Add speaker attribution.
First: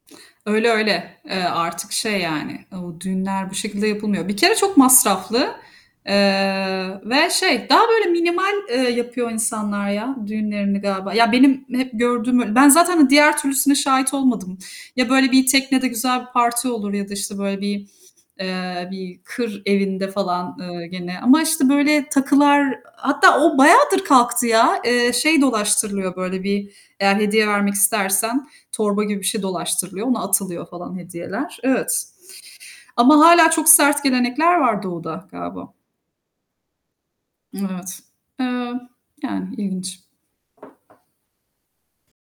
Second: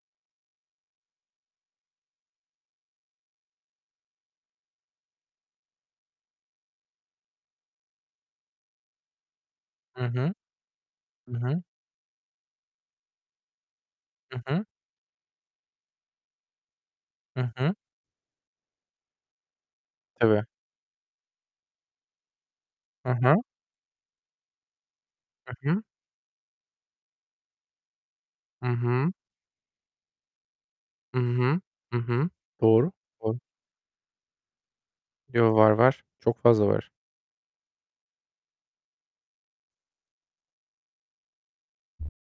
Speaker 1: Öyle, öyle. Eee, artık şey, yani, ı düğünler bu şekilde yapılmıyor. Bir kere çok masraflı, eee, ve şey, daha böyle minimal, eee, yapıyor insanlar
Speaker 2: Hı
Speaker 1: ya,
Speaker 2: hı.
Speaker 1: düğünlerini galiba. Ya,
Speaker 2: I hı.
Speaker 1: benim hep gördüğüm, böyle ben zaten diğer türlüsüne şahit
Speaker 2: Hı
Speaker 1: olmadım.
Speaker 2: hı.
Speaker 1: Ya böyle bir teknede güzel bir parti olur ya da işte
Speaker 2: Hı
Speaker 1: böyle
Speaker 2: hı.
Speaker 1: bir, eee, bir kır evinde
Speaker 2: Tabii.
Speaker 1: falan, eee, gene ama işte böyle takılar
Speaker 2: Hı
Speaker 1: hatta
Speaker 2: hı.
Speaker 1: o bayağıdır kalktı ya. Eee, şey
Speaker 2: Hı hı.
Speaker 1: dolaştırılıyor, böyle bir eğer hediye vermek istersen,
Speaker 2: Hı
Speaker 1: torba
Speaker 2: hı.
Speaker 1: gibi bir şey dolaştırılıyor, ona atılıyor falan
Speaker 2: Hı
Speaker 1: hediyeler.
Speaker 2: hı. Hı
Speaker 1: Evet,
Speaker 2: hı. Doğru.
Speaker 1: ama
Speaker 2: Doğru.
Speaker 1: hâlâ çok sert gelenekler var Doğu'da
Speaker 2: Yo, var,
Speaker 1: galiba.
Speaker 2: var, çok fazla var.
Speaker 1: Evet. Eee, yani ilginç.